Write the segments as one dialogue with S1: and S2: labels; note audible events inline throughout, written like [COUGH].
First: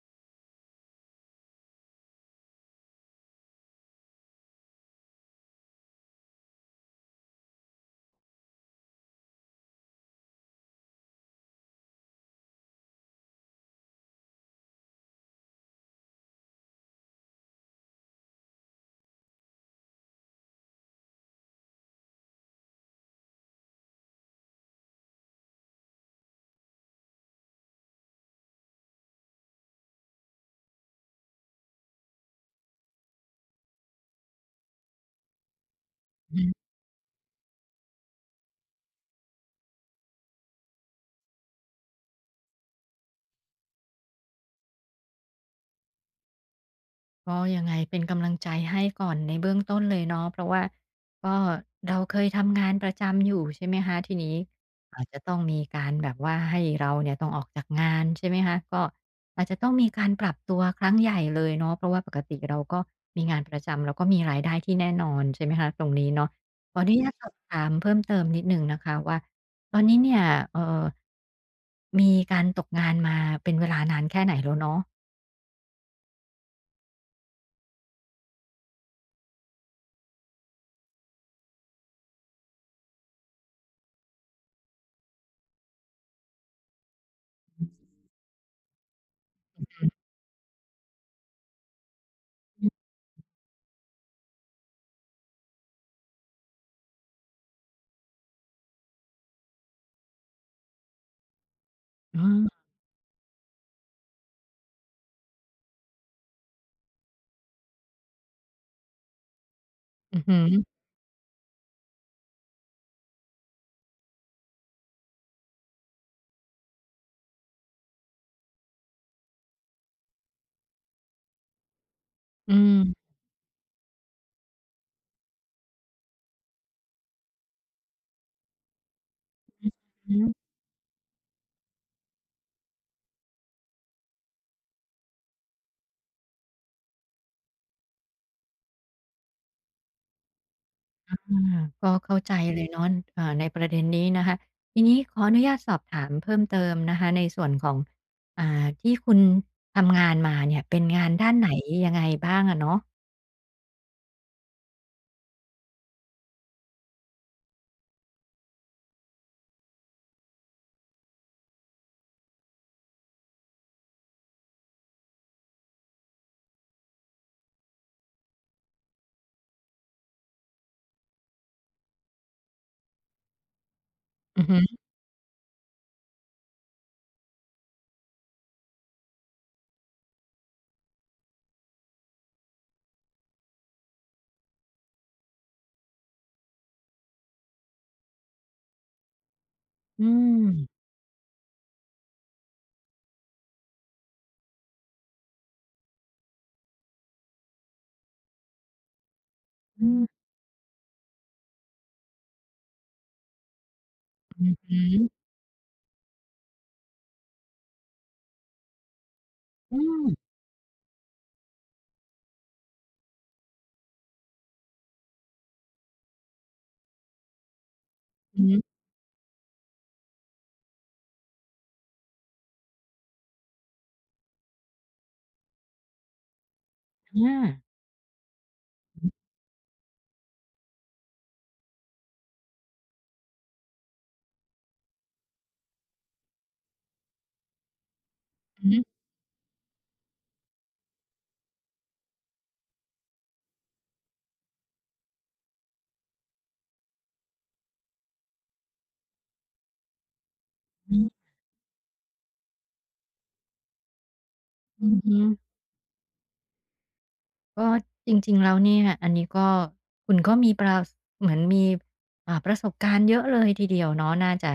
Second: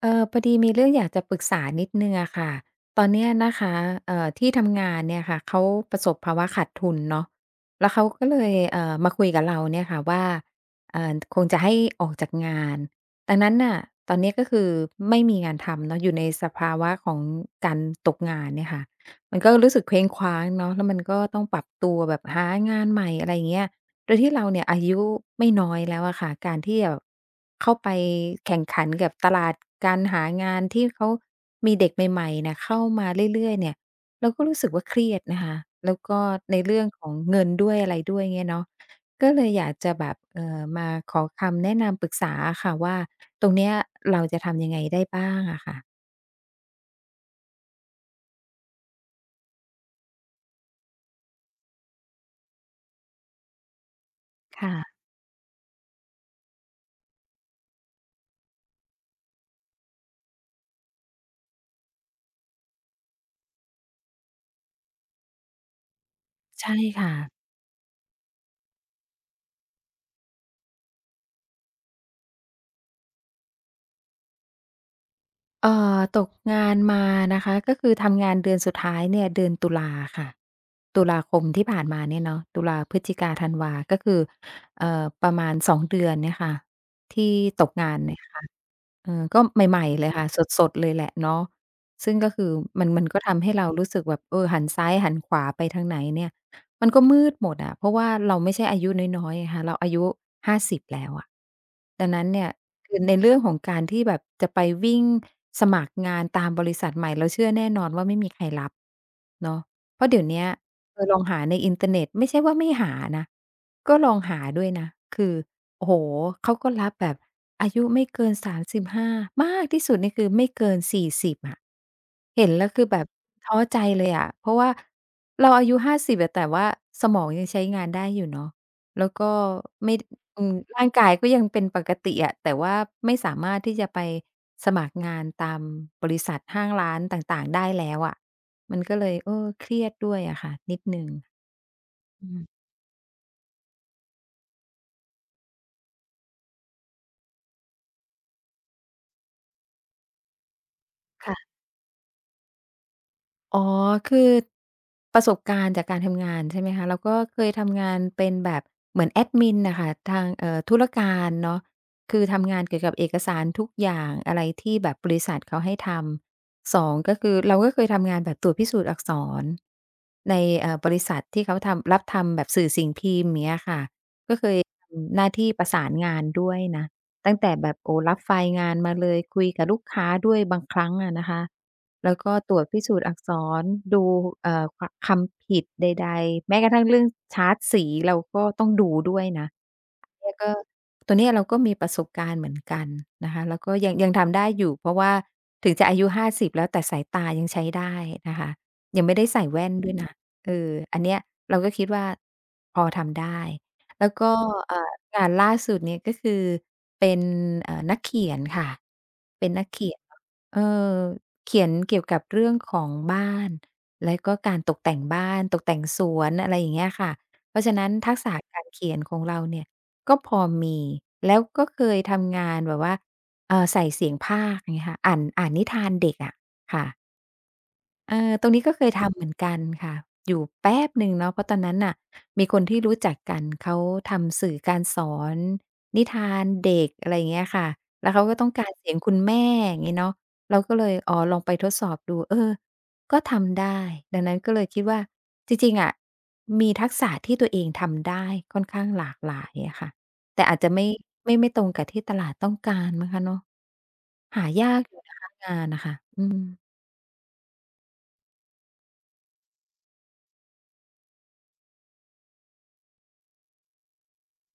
S1: พอดีมีเรื่องอยากจะปรึกษานิดนึงอะค่ะตอนเนี้ยนะคะที่ทำงานเนี่ยค่ะเขาประสบภาวะขาดทุนเนาะแล้วเขาก็เลยมาคุยกับเราเนี่ยค่ะว่าคงจะให้ออกจากงานดังนั้นน่ะตอนเนี้ยก็คือไม่มีงานทำเนาะอยู่ในสภาวะของการตกงานเนี่ยค่ะมันก็รู้สึกเคว้งคว้างเนาะแล้วมันก็ต้องปรับตัวแบบหางานใหม่อะไรเงี้ย โดยที่เราเนี่ยอายุไม่น้อยแล้วอะค่ะการที่แบบเข้าไปแข่งขันกับตลาดการหางานที่เขามีเด็กใหม่ๆเนี่ยเข้ามาเรื่อยๆเนี่ยเราก็รู้สึกว่าเครียดนะคะแล้วก็
S2: อื
S1: ใน
S2: ม
S1: เรื่องของเงินด้วยอะไรด้วยเงี้ยเนาะก็เลยอยากจะแบบมาขอคำแนะนำปรึกษาอะค่ะว่าตรงเนี้ยเราจะทำยังไงได้บ้างอะค่ะ
S2: ก็ยังไงเป็นกำลังใจให้ก่อนในเบื้องต้นเลยเนาะเพราะว่าก็เราเคยทำงานประจำอยู่ใช่ไหมคะทีนี้
S1: ค่ะ
S2: อาจจะต้องมีการแบบว่าให้เราเนี่ยต้องออกจากงานใช่ไหมคะก็อาจจะต้องมีการปรับตัวครั้งใหญ่เลยเนาะเพราะว่าปกติเราก็มีงานประจำแล้วก็มีรายได้ที่แน่นอนใช่ไหมคะตรงนี้เนาะข
S1: ใช่
S2: ออนุญา
S1: ค่ะ
S2: ตสอบถามเพิ่มเติมนิดหนึ่งนะคะว่าตอนนี้เนี่ยเออมีการตกงานมาเป็นเวลานานแค่ไหนแล้วเนาะ
S1: เอ่อตกงานมานะคะก็คือทำงานเดือนสุดท้ายเนี่ยเดือนตุลาค่ะตุลาคมที่ผ่านมาเนี่ยเนาะตุลาพฤศจิกาธันวาก็คือประมาณ2เดือนเนี่ยค่ะที่ตกงานเนี่ยค่ะ เออก็ใหม่ๆเลยค่ะสดๆเลยแหละเนาะซึ่งก็คือ
S2: อื
S1: มั
S2: ม
S1: นมันก็ทำให้เรารู้สึกแบบเออหันซ้ายหันขวาไปทางไหนเนี่ยมันก็มืดหมดอะเพราะว่าเราไม่ใช่อายุน้อยๆไงคะเราอายุ50แล้วอะดัง
S2: อื
S1: นั้นเนี่ย
S2: ม
S1: คือในเรื่องของการที่แบบจะไปวิ่งสมัครงานตามบริษัทใหม่เราเชื่อแน่นอนว่าไม่มีใครรับเนาะเพราะเดี๋ยวเนี้ยเออลองหาในอินเทอร์เน็ตไม่ใช่ว่าไม่หานะก็ลองหาด้วยนะคือ โอ้โฮเขาก็รับแบบอายุไม่เกิน35มสิบห้ามากที่สุดนี่คือไม่เกิน40อะเห็น
S2: อื
S1: แล้วคือแบ
S2: ม
S1: บท้อใจเลยอะเพราะว่าเราอายุ50อะแต่ว่าสมองยังใช้งานได้อยู่เนาะแล้วก็ไม่
S2: อืม
S1: อื
S2: อ
S1: มร่างกายก็ยังเป็นปกติอะแต่ว่าไม่สามารถที่จะไปสมัครงานตามบริษัทห้างร้านต่างๆได้แล้วอะมันก็เลยเออเครียดด้วยอะค่ะนิดหนึ่ง
S2: าก็เข้า
S1: อื
S2: ใจ
S1: ม
S2: เลยเนาะในประเด็นนี้นะคะทีนี้ขออนุญาตสอบถามเพิ่มเติมนะคะในส่วนของอ่าที่คุณทำงานมาเนี่ยเป็นงานด้านไหน
S1: ค่ะ
S2: ยังไงบ้างอะเนาะ
S1: อ๋อ คือประสบการณ์จากการทำงานใช่ไหมคะแล้วก็เคยทำงานเป็นแบบเหมือนแอดมินน่ะค่ะทางธุรการเนาะคือทำงานเกี่ยวกับเอกสารทุกอย่างอะไรที่แบบบริษัทเขาให้ทำ2ก็คือเราก็เคยทำงานแบบตรวจพิสูจน์อักษรในบริษัทที่เขาทำรับทำแบบสื่อสิ่งพิมพ์อย่างเงี้ยค่ะก็
S2: อื
S1: เค
S2: อฮึ
S1: ยทำหน้าที่ประสานงานด้วยนะตั้งแต่แบบโอ้รับไฟล์งานมาเลยคุยกับลูกค้าด้วยบางครั้งอะนะคะ แล้วก็ตรวจพิสูจน์อักษรดูเอ่อคคำผิดใดๆแม้กระทั่งเรื่องชาร์ตสีเราก็ต้องดูด้วยนะ
S2: อื
S1: เนี่ยก็
S2: ม
S1: ตัวเนี้ยเราก็มีประสบการณ์เหมือนกันนะคะแล้วก็ยังทำได้อยู่เพราะว่าถึงจะอายุ50แล้วแต่สายตายังใช้ได้นะคะยังไม่ได้ใส่แว่น
S2: อื
S1: ด้วย
S2: ม
S1: นะเอออันเนี้ยเราก็คิดว่าพอทำได้แล้วก็
S2: อือฮึ
S1: งานล่าสุดเนี่ยก็คือเป็นนักเขียนค่ะเป็นนัก
S2: อื
S1: เขียน
S2: ม
S1: เออเขียนเกี่ยวกับเรื่องของบ้านแล้วก็การตกแต่งบ้านตกแต่งสวนอะไรอย่างเงี้ยค่ะเพราะฉะนั้นทักษะ
S2: อือฮึ
S1: การเขียนของเราเนี่ย ก็พอมีแล้วก็เคยทำงานแบบว่าใส่เสียงพากย์อย่างเงี้ยค่ะอ่านนิทานเด็กอะค่ะ
S2: อา
S1: เออตรงนี้ก็เคยทำเหมือนกันค่ะอยู่แป๊บหนึ่งเนาะเพราะตอนนั้นน่ะมีคนที่รู้จักกันเขาทำสื่อการสอนนิทานเด็กอะไรอย่างเงี้ยค่ะแล้วเขาก็ต้อง
S2: อือ
S1: การ
S2: ฮึ
S1: เสียงคุณแม่อย่างงี้เนาะเราก็เลยอ๋อลองไปทดสอบดูเออก็ทำได้ดังนั้นก็เลยคิดว่าจริงๆอะมีทักษะที่ตัวเองทำได้ค่อนข้างหลากหลายอะค่ะแต่อาจจะไม่
S2: อือ
S1: ไม่ไม่ตรงกับที่ตลาดต้องการมั้งคะเนาะหายาก
S2: อื
S1: อ
S2: อ
S1: ยู่
S2: ฮึ
S1: นะคะงานน่ะค่ะอืม
S2: ก็จริงๆแล้วเนี่ยอันนี้ก็คุณก็มีประสเหมือนมีประสบการณ์เยอะเลยทีเดียวเนาะน่าจะ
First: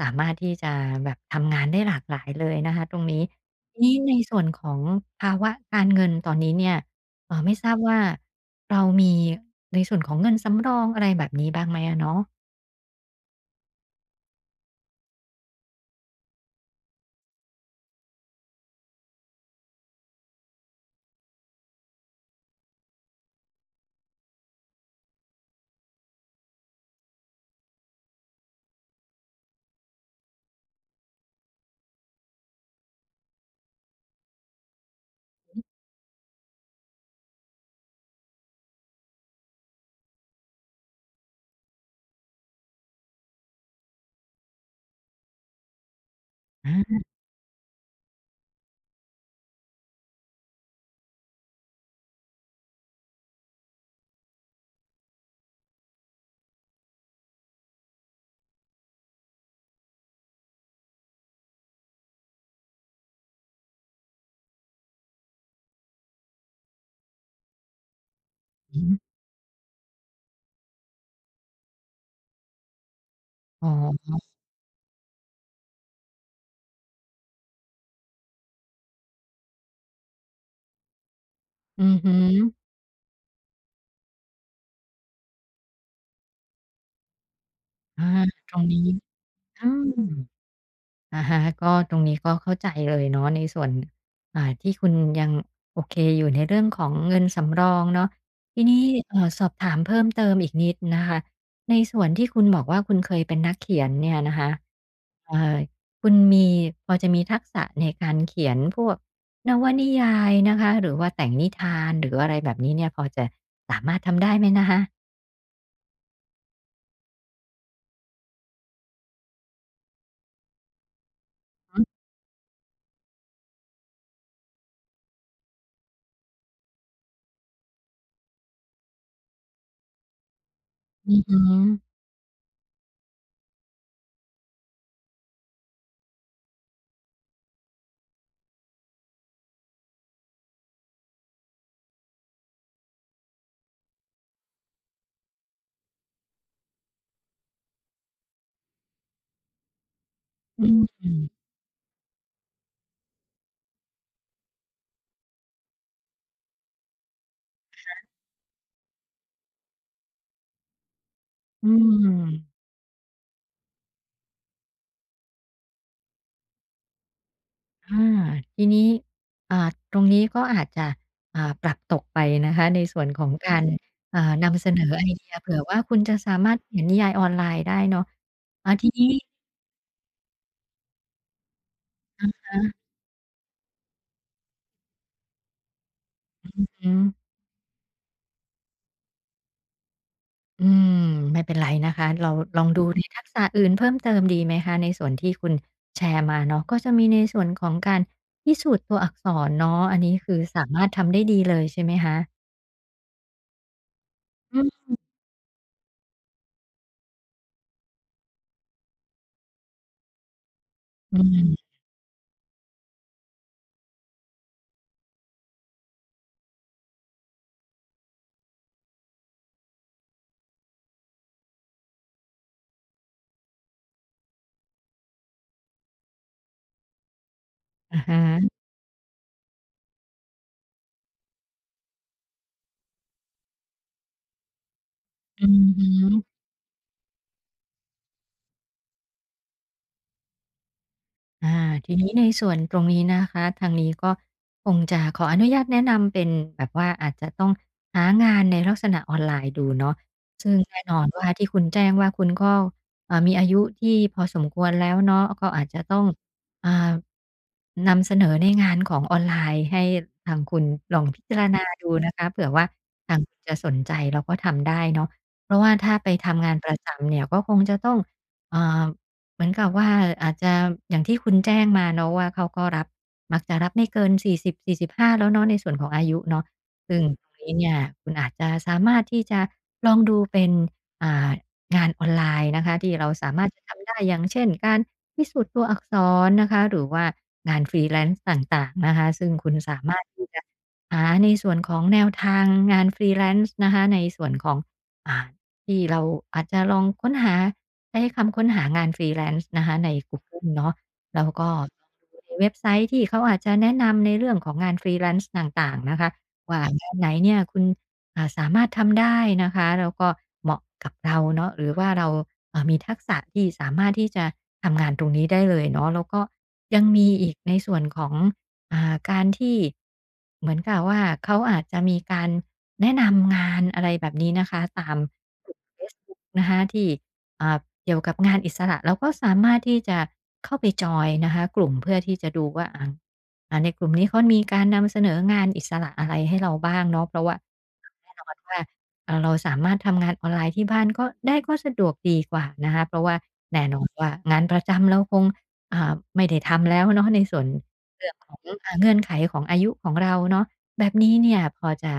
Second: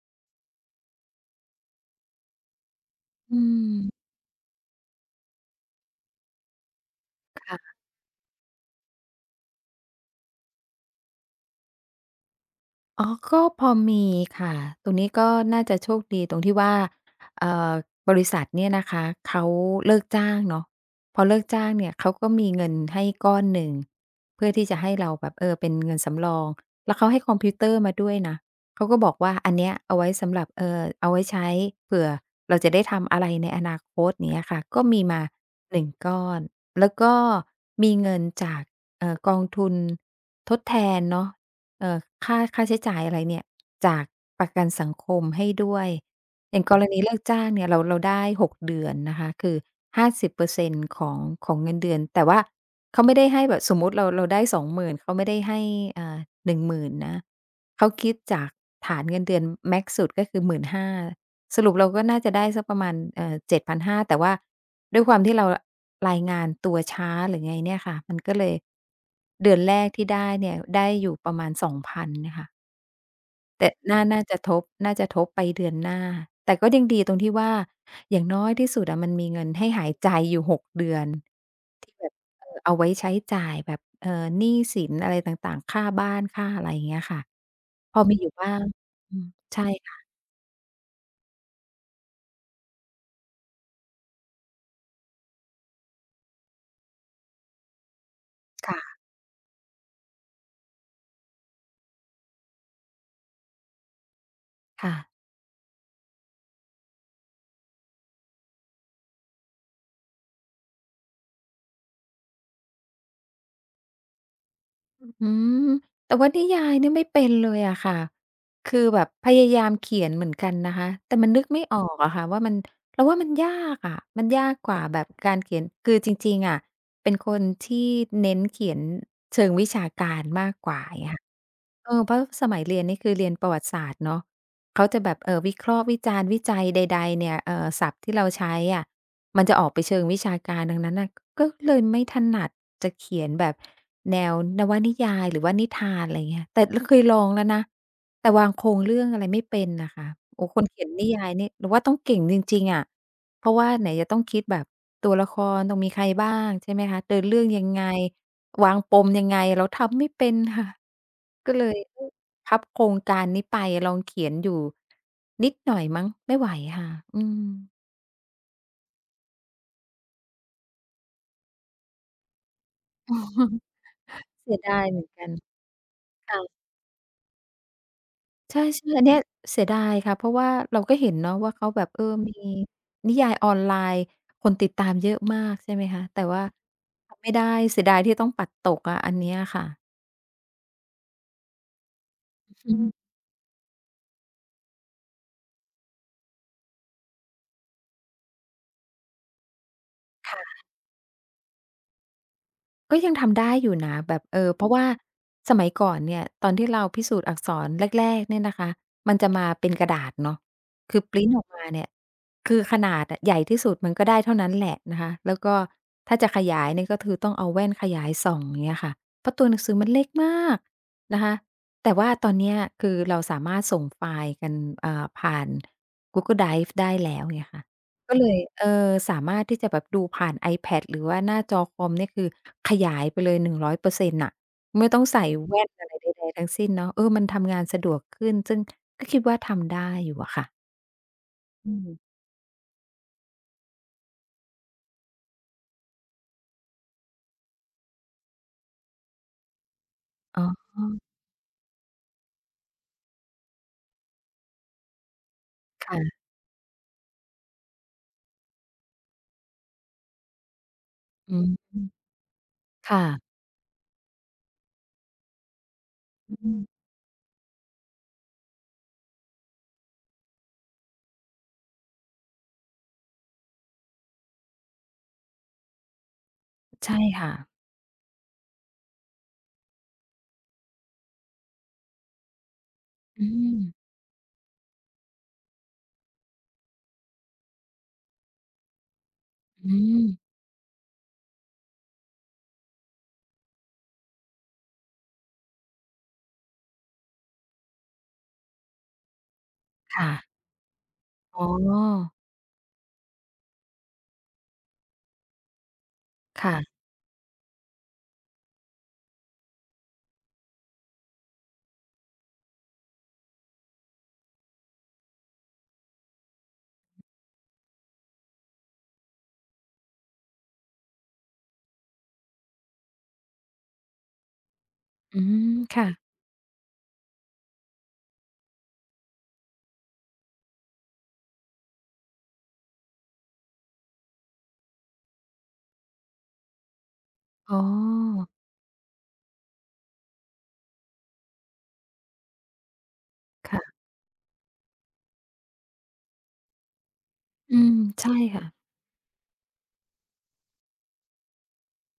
S2: สามารถที่จะแบบทำงานได้หลากหลายเลยนะคะตรงนี้
S1: อื
S2: ทีนี้
S1: ม
S2: ในส่วนของภาวะการเงินตอนนี้เนี่ยไม่ทรา
S1: ค่ะ
S2: บว่าเรามีในส่วนของเงินสำรองอะไรแบบนี้บ้างไหมอะเนาะ
S1: อ๋อก็พอมีค่ะ ตรงนี้ก็น่าจะโชคดีตรงที่ว่าเอ่อบริษัทเนี่ยนะคะ เขาเลิกจ้างเนาะพอเลิกจ้างเนี่ยเขาก็มีเงินให้ก้อนหนึ่งเพื่อที่จะให้เราแบบเออเป็นเงินสำรอง แล้วเขาให้คอมพิวเตอร์มาด้วยนะ เขาก็บอกว่าอันเนี้ยเอาไว้สำหรับเอาไว้ใช้เผื่อเราจะได้ทำอะไรในอนาคตอย่างเงี้ยค่ะ ก็มีมาหนึ่งก้อนแล้วก็มีเงินจากกองทุนทดแทนเนาะ เอ่อค่าใช้จ่ายอะไรเนี่ยจากประกันสังคมให้ด้วยอย่างกรณี
S2: อา
S1: เลิกจ้างเนี่ยเราได้6เดือนนะคะคือ50%ของเงินเดือนแต่ว่าเขาไม่ได้ให้แบบสมมุติเราได้20,000เขาไม่ได้ให้อ่า10,000นะเขาคิดจากฐานเงินเดือนแม็กซ์สุดก็คือ1น0 0 0สรุปเราก็น่าจะได้สักประมาณ7,500แต่ว่า ด้วยความที่เรารายงานตัวช้าหรือไงเนี่ยค่ะมันก็เลย
S2: อือฮึ
S1: เดือนแรกที่ได้เนี่ยได้อยู่ประมาณ2,000เนี่ยค่ะ
S2: อ๋
S1: แต่น่า
S2: อ
S1: น่าจะทบน่าจะทบไปเดือนหน้าแต่ก็ยังดีตรงที่ว่าอย่างน้อยที่สุดอะมันมีเงินให้หายใจอยู่หกเดือน
S2: อื
S1: ที่
S2: อ
S1: แบ
S2: ฮึ
S1: บเออเอาไว้ใช้จ่ายแบบหนี้สินอะไรต่างๆค่าบ้านค่าอะไรอย่างเงี้ยค่ะพอ
S2: อา
S1: มีอยู่
S2: ต
S1: บ้า
S2: รง
S1: ง
S2: นี้
S1: อืมใช่
S2: อืม
S1: ค่ะ
S2: อะฮะก็ตรงนี้ก็เข้าใจเลยเนาะในส่วนที่คุณยังโอเคอยู่ในเรื่องของเงินสำรองเนาะทีนี้
S1: ค่ะ
S2: สอบถามเพิ่มเติมอีกนิดนะคะในส่วนที่คุณบอกว่าคุณเคยเป็นนักเขียนเนี่ยนะคะ
S1: ค่ะ
S2: เอ่อคุณมีพอจะมีทักษะในการเขียนพวกนวนิยายนะคะหรือว่าแต่งนิทานหรืออะไรแบบนี้เนี่ยพอจะสามารถทำได้ไหมนะคะ
S1: อืมแต่ว่านิยายเนี่ยไม่เป็นเลยอะค่ะคือแบบพยายามเขียนเหมือนกันนะคะแต่มันนึกไม่ออกอะค่ะว่ามันเราว่ามันยากอะมันยากกว่าแบบการเขียนคือจริงๆอะเป็นคนที่เน้นเขียนเชิงวิชาการมากกว่าอย่างเงี้ย
S2: อือ
S1: ค่ะ
S2: ฮึ
S1: เออเพราะสมัยเรียนนี่คือเรียนประวัติศาสตร์เนาะ เขาจะแบบวิเคราะห์วิจารณ์วิจัยใดๆเนี่ยศัพท์ที่เราใช้อะมันจะออกไปเชิงวิชาการดังนั้นน่ะก็เลยไม่ถนัดจะเขียนแบบแนวนวนิยายหรือว่านิทานอะไรเงี้ยแต่ลเคยลองแล้วนะแต่วางโครงเรื่องอะไรไม่เป็นน่ะค่ะโอ้โฮค
S2: อื
S1: นเขียนนิ
S2: ม
S1: ยายนี่เราว่าต้องเก่งจริงๆอะเพราะว่าไหนจะต้องคิดแบบตัวละครต้องมีใครบ้างใช่ไหมคะเดินเรื่องยังไง วางปมยังไงเราทำไม่เป็นค่ะก็เล
S2: อื
S1: ยเออ
S2: ม
S1: พับโครงการนี้ไปลองเขียนอยู่นิดหน่อยมั้งไม่ไหวค่ะอืม
S2: อาทีนี้อ่าตรงนี้ก็อาจจะปรับตกไปนะคะในส่วนของกา
S1: [LAUGHS]
S2: ร
S1: เสีย
S2: นำเสน
S1: ดา
S2: อ
S1: ยเหมื
S2: ไอ
S1: อน
S2: เดี
S1: กัน
S2: ยเผื่อว่าคุณจะสามารถ
S1: ค่ะ
S2: เขียนนิยายออนไลน์ได้เนาะ
S1: ใช่
S2: ที
S1: ๆอัน
S2: นี้
S1: เนี้ยเสียดายค่ะเพราะว่าเราก็เห็นเนาะว่าเขาแบบเออ
S2: อ
S1: มี
S2: ่า
S1: นิยายออนไลน์คนติดตามเยอะมากใช่ไหมคะแต่ว่า
S2: อื
S1: ทำไม่
S2: ม
S1: ได้เสียดายที่ต้องปัดตกอะอันเนี้ยค่ะ
S2: อืมไม่เป็นไรนะคะเราลอง
S1: อื
S2: ดูใน
S1: ม
S2: ทักษะอื่นเพิ่มเติมดีไหมคะในส่วนที่คุณแชร์มาเนาะก็จะมีในส่วนของการพิสูจน์ตัวอักษรเนาะอันนี้คือ
S1: ค่ะ
S2: สามารถทำได้ดีเลยใช่ไหมคะ
S1: ก็ยังทำได้อยู่นะแบบเออ
S2: อื
S1: เพราะ
S2: ม
S1: ว่าสมัยก่อนเนี่ยตอนที่เราพิสูจน์อักษรแรกๆเนี่ยนะคะมันจะมาเป็นกระดาษเนาะคือพ
S2: อื
S1: รินต์ออก
S2: ม
S1: มาเนี่ยคือขนาดอะใหญ่ที่สุดมันก็ได้เท่านั้นแหละนะคะแล้วก็ถ้าจะขยายเนี่ยก็คือต้องเอาแว่นขยายส่องอย่างเงี้ยค่ะเพราะตัวหนังสือมันเล็กมากนะคะแต่ว่าตอนเนี้ยคือเราสามารถส่งไฟล์กันผ่าน Google Drive ได้แล้วเงี้ยค่ะ
S2: อะ
S1: ก็
S2: ฮะ
S1: เลยเออสามารถที่จะแบบดูผ่าน iPad หรือว่าหน้าจอคอมเนี่ยคือขยายไปเลย100%น่งร้อยเปอร์เซ็นต์น่ะไม่ต้องใส่
S2: อื
S1: แว่น
S2: อฮึ
S1: อะไรใดๆทั้งสิ้นเนาะเออมันทำงานสะดวกขึ้นซึ่งก็คิดว่าทำได้อยู่อะค่ะ
S2: อา
S1: อื
S2: ที
S1: ม
S2: นี้ในส่วนตรงนี้นะคะทางนี้ก็คงจะขออนุญาตแนะนำเป็นแบบว่าอาจจะต้องหางานในลักษณะออนไลน์ดูเนาะ
S1: อ๋
S2: ซึ่ง
S1: อ
S2: แน่นอนว่าที่คุณแจ้งว่าคุณก็มีอายุที่พอสมควรแล้วเนาะก็อาจจะต้อง
S1: ค่ะ
S2: อ่านำเสนอในงานของออนไลน์ให้ทางคุณลองพิ
S1: อื
S2: จาร
S1: ม
S2: ณาดูนะคะเผื่อว่า
S1: ค่ะ
S2: ทางคุณจะสนใจแล้วก็ทำได้เนาะเพราะว่าถ้าไปทำ
S1: อื
S2: งาน
S1: ม
S2: ประจำเนี่ยก็คงจะต้องอ่า เหมือนกับว่าอาจจะอย่างที่คุณแจ้งมาเนาะว่าเขาก็รับมักจะรับไม่เกินสี่สิบสี่สิบห้าแล้วเนาะในส่วนของอายุเนาะ
S1: ใช่
S2: ซึ่งตร
S1: ค่ะ
S2: งนี้เนี่ยคุณอาจจะสามารถที่จะลองดูเป็นอ่างานออนไลน์นะคะที่เรา
S1: อื
S2: สามารถ
S1: ม
S2: จะทำได้อย่างเช่นการพิสูจน์ตัวอักษรนะคะหรือว่างาน freelance ต่างๆนะคะซึ่งคุณ
S1: อื
S2: สามาร
S1: ม
S2: ถที่จะหาในส่วนของแนวทางงาน freelance นะคะในส่วนของอ่าที่เราอาจจะลองค้นหา ใช้คำค้นหางาน Freelance นะคะใน
S1: ค่ะ
S2: กูเกิลเนาะแล้ว
S1: อ๋อ
S2: ก็ลองดูในเว็บไซต์ที่เขาอาจจะแนะนำในเรื่องของงาน Freelance ต่างๆนะคะว่า
S1: ค่ะ
S2: งานไหนเนี่ยคุณสามารถทำได้นะคะแล้วก็เหมาะกับเราเนาะหรือว่าเรามีทักษะที่สามารถที่จะทำงานตรงนี้ได้เลยเนาะแล้วก็ยังมีอีกในส่วนของการที่เหมือนกับว่าเขาอาจจะมีการแนะนำงานอะไรแบบนี้นะคะตาม
S1: อื
S2: ก
S1: ม
S2: ลุ่มเฟ
S1: ค่ะ
S2: ซบุ๊กนะคะที่ อ่าเกี่ยวกับงานอิสระเราก็สามารถที่จะเข้าไปจอยนะคะกลุ่มเพื่อที่จะดูว่าอ่าในกลุ่มนี้เขามีการนำเสนองานอิสระอะไรให้เราบ้างเนาะเพราะว่า
S1: อ๋
S2: แน่น
S1: อ
S2: อนว่าเราสามารถทำงานออนไลน์ที่บ้านก็ได้ก็สะดวกดีกว่านะคะเพราะว่าแน่
S1: ค่ะ
S2: นอนว่างานประจำเราคงไม่ได้ทำแล้วเนาะในส่วน
S1: อืม
S2: เรื่อ
S1: ใช่
S2: งของ
S1: ค่ะ
S2: เงื่อนไขของอายุของเราเนาะแบบนี้เนี่ยพอจะ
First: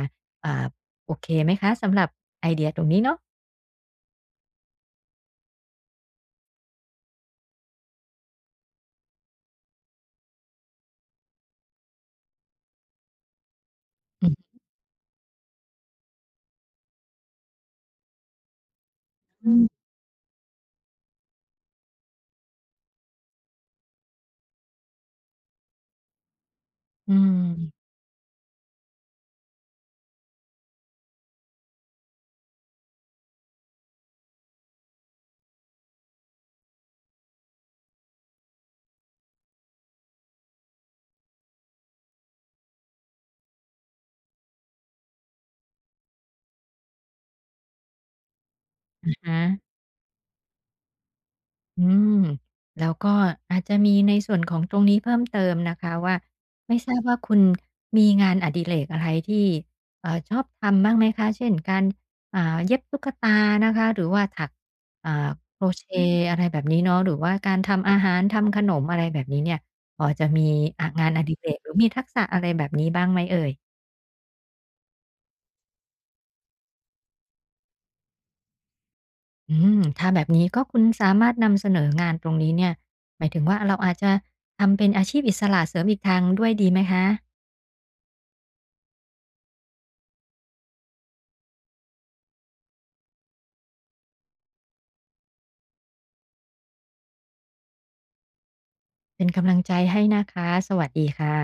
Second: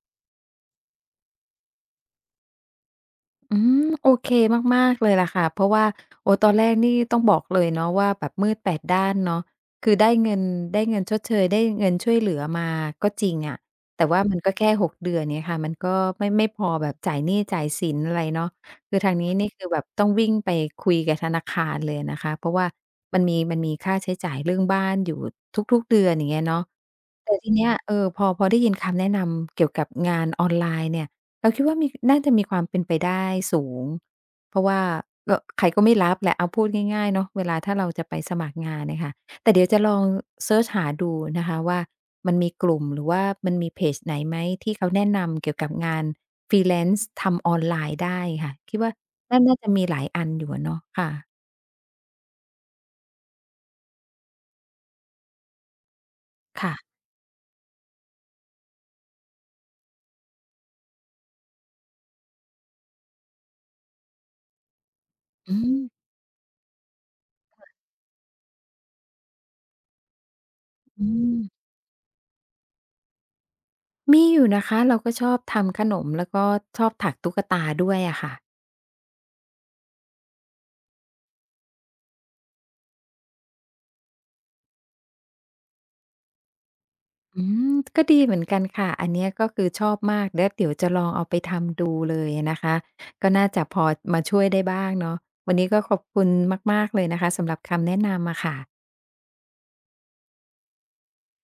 S2: อ่าโอเคไหมคะสำหรับไอเดียตรงนี้เนาะ
S1: อืมโอเคมากๆเลยล่ะค่ะเพราะว่าโอ้ตอนแรกนี่ต้องบอกเลยเนาะว่าแบบมืดแปดด้านเนาะคือได้เงินได้เงินชดเชยได้เงินช่วยเหลือมาก็จริงอะแต่ว่า
S2: อื
S1: มันก็แค่หกเดือนเนี้ยค่ะมันก็ไม่พอแบบจ่ายหนี้จ่ายสินอะไรเนาะคือทางนี้นี่คือแบ
S2: ม
S1: บต้องวิ่งไปคุยกับธนาคารเลยนะคะเพราะว่ามันมีค่าใช้จ่ายเรื่องบ้านอยู่ทุกๆเดือนอย่างเงี้ยเนาะ
S2: อื
S1: แต่ทีเนี้ย
S2: ม
S1: เออพอได้ยินคำแนะนำเกี่ยวกับงานออนไลน์เนี่ย เราคิดว่าน่าจะมีความเป็นไปได้สูงเพราะว่าก็ใครก็ไม่รับแหละเอาพูดง่ายๆเนาะเวลาถ้าเราจะไปสมัครงานเนี่ยค่ะแต่เดี๋ยวจะลองเซิร์ชหาดูนะคะว่ามันมีกลุ่มหรือว่ามันมีเพจไหนไหมที่เขาแนะนำเกี่ยวกับงาน freelance ทำออนไลน์ได้ค่ะคิดว่า
S2: อ
S1: น่า
S2: ฮะ
S1: น่าจะมีหลายอันอยู่อะเนาะค่ะ
S2: อืมแล้วก็อาจจะมีในส่วนของตรงนี้เพิ่มเติมนะคะว่าไม่ท
S1: ค่ะ
S2: ราบว่าคุณมีงานอดิเรกอะไรที่ชอบทำบ้างไหมคะเช่นการเย็บตุ๊กตานะคะหรือว่าถักอ่า
S1: อื
S2: โครเช
S1: ม
S2: ต์อะไรแบบนี้เนาะหรือว่าการทำอาหารทำขนมอะไรแบบนี้เนี่ยพอจะมี
S1: อื
S2: งานอดิ
S1: ม
S2: เรกหรือมีทักษะอะไรแบบนี้บ้างไหมเอ่ย
S1: มีอยู่นะคะเราก็ชอบทำขนมแล้วก็ชอบถักตุ๊กตาด้วยอะค่ะ
S2: อืมถ้าแบบนี้ก็คุณสามารถนำเสนองานตรงนี้เนี่ยหมายถึงว่าเราอาจจะทำเป็นอาชีพอิสระเสริมอีกทางด้วยดีไหมคะ
S1: อืมก็ดีเหมือนกันค่ะอันเนี้ยก็คือชอบมากแล้วเดี๋ยวจะลองเอาไปทำดูเลยนะคะก็น่าจะพอมาช่วยได้บ้างเนาะวันนี้ก็ขอบคุณมากๆเลยนะคะสำหรับคำแนะนำอะค่ะ
S2: เป็นกำลังใจให้นะคะสวัสดีค่ะ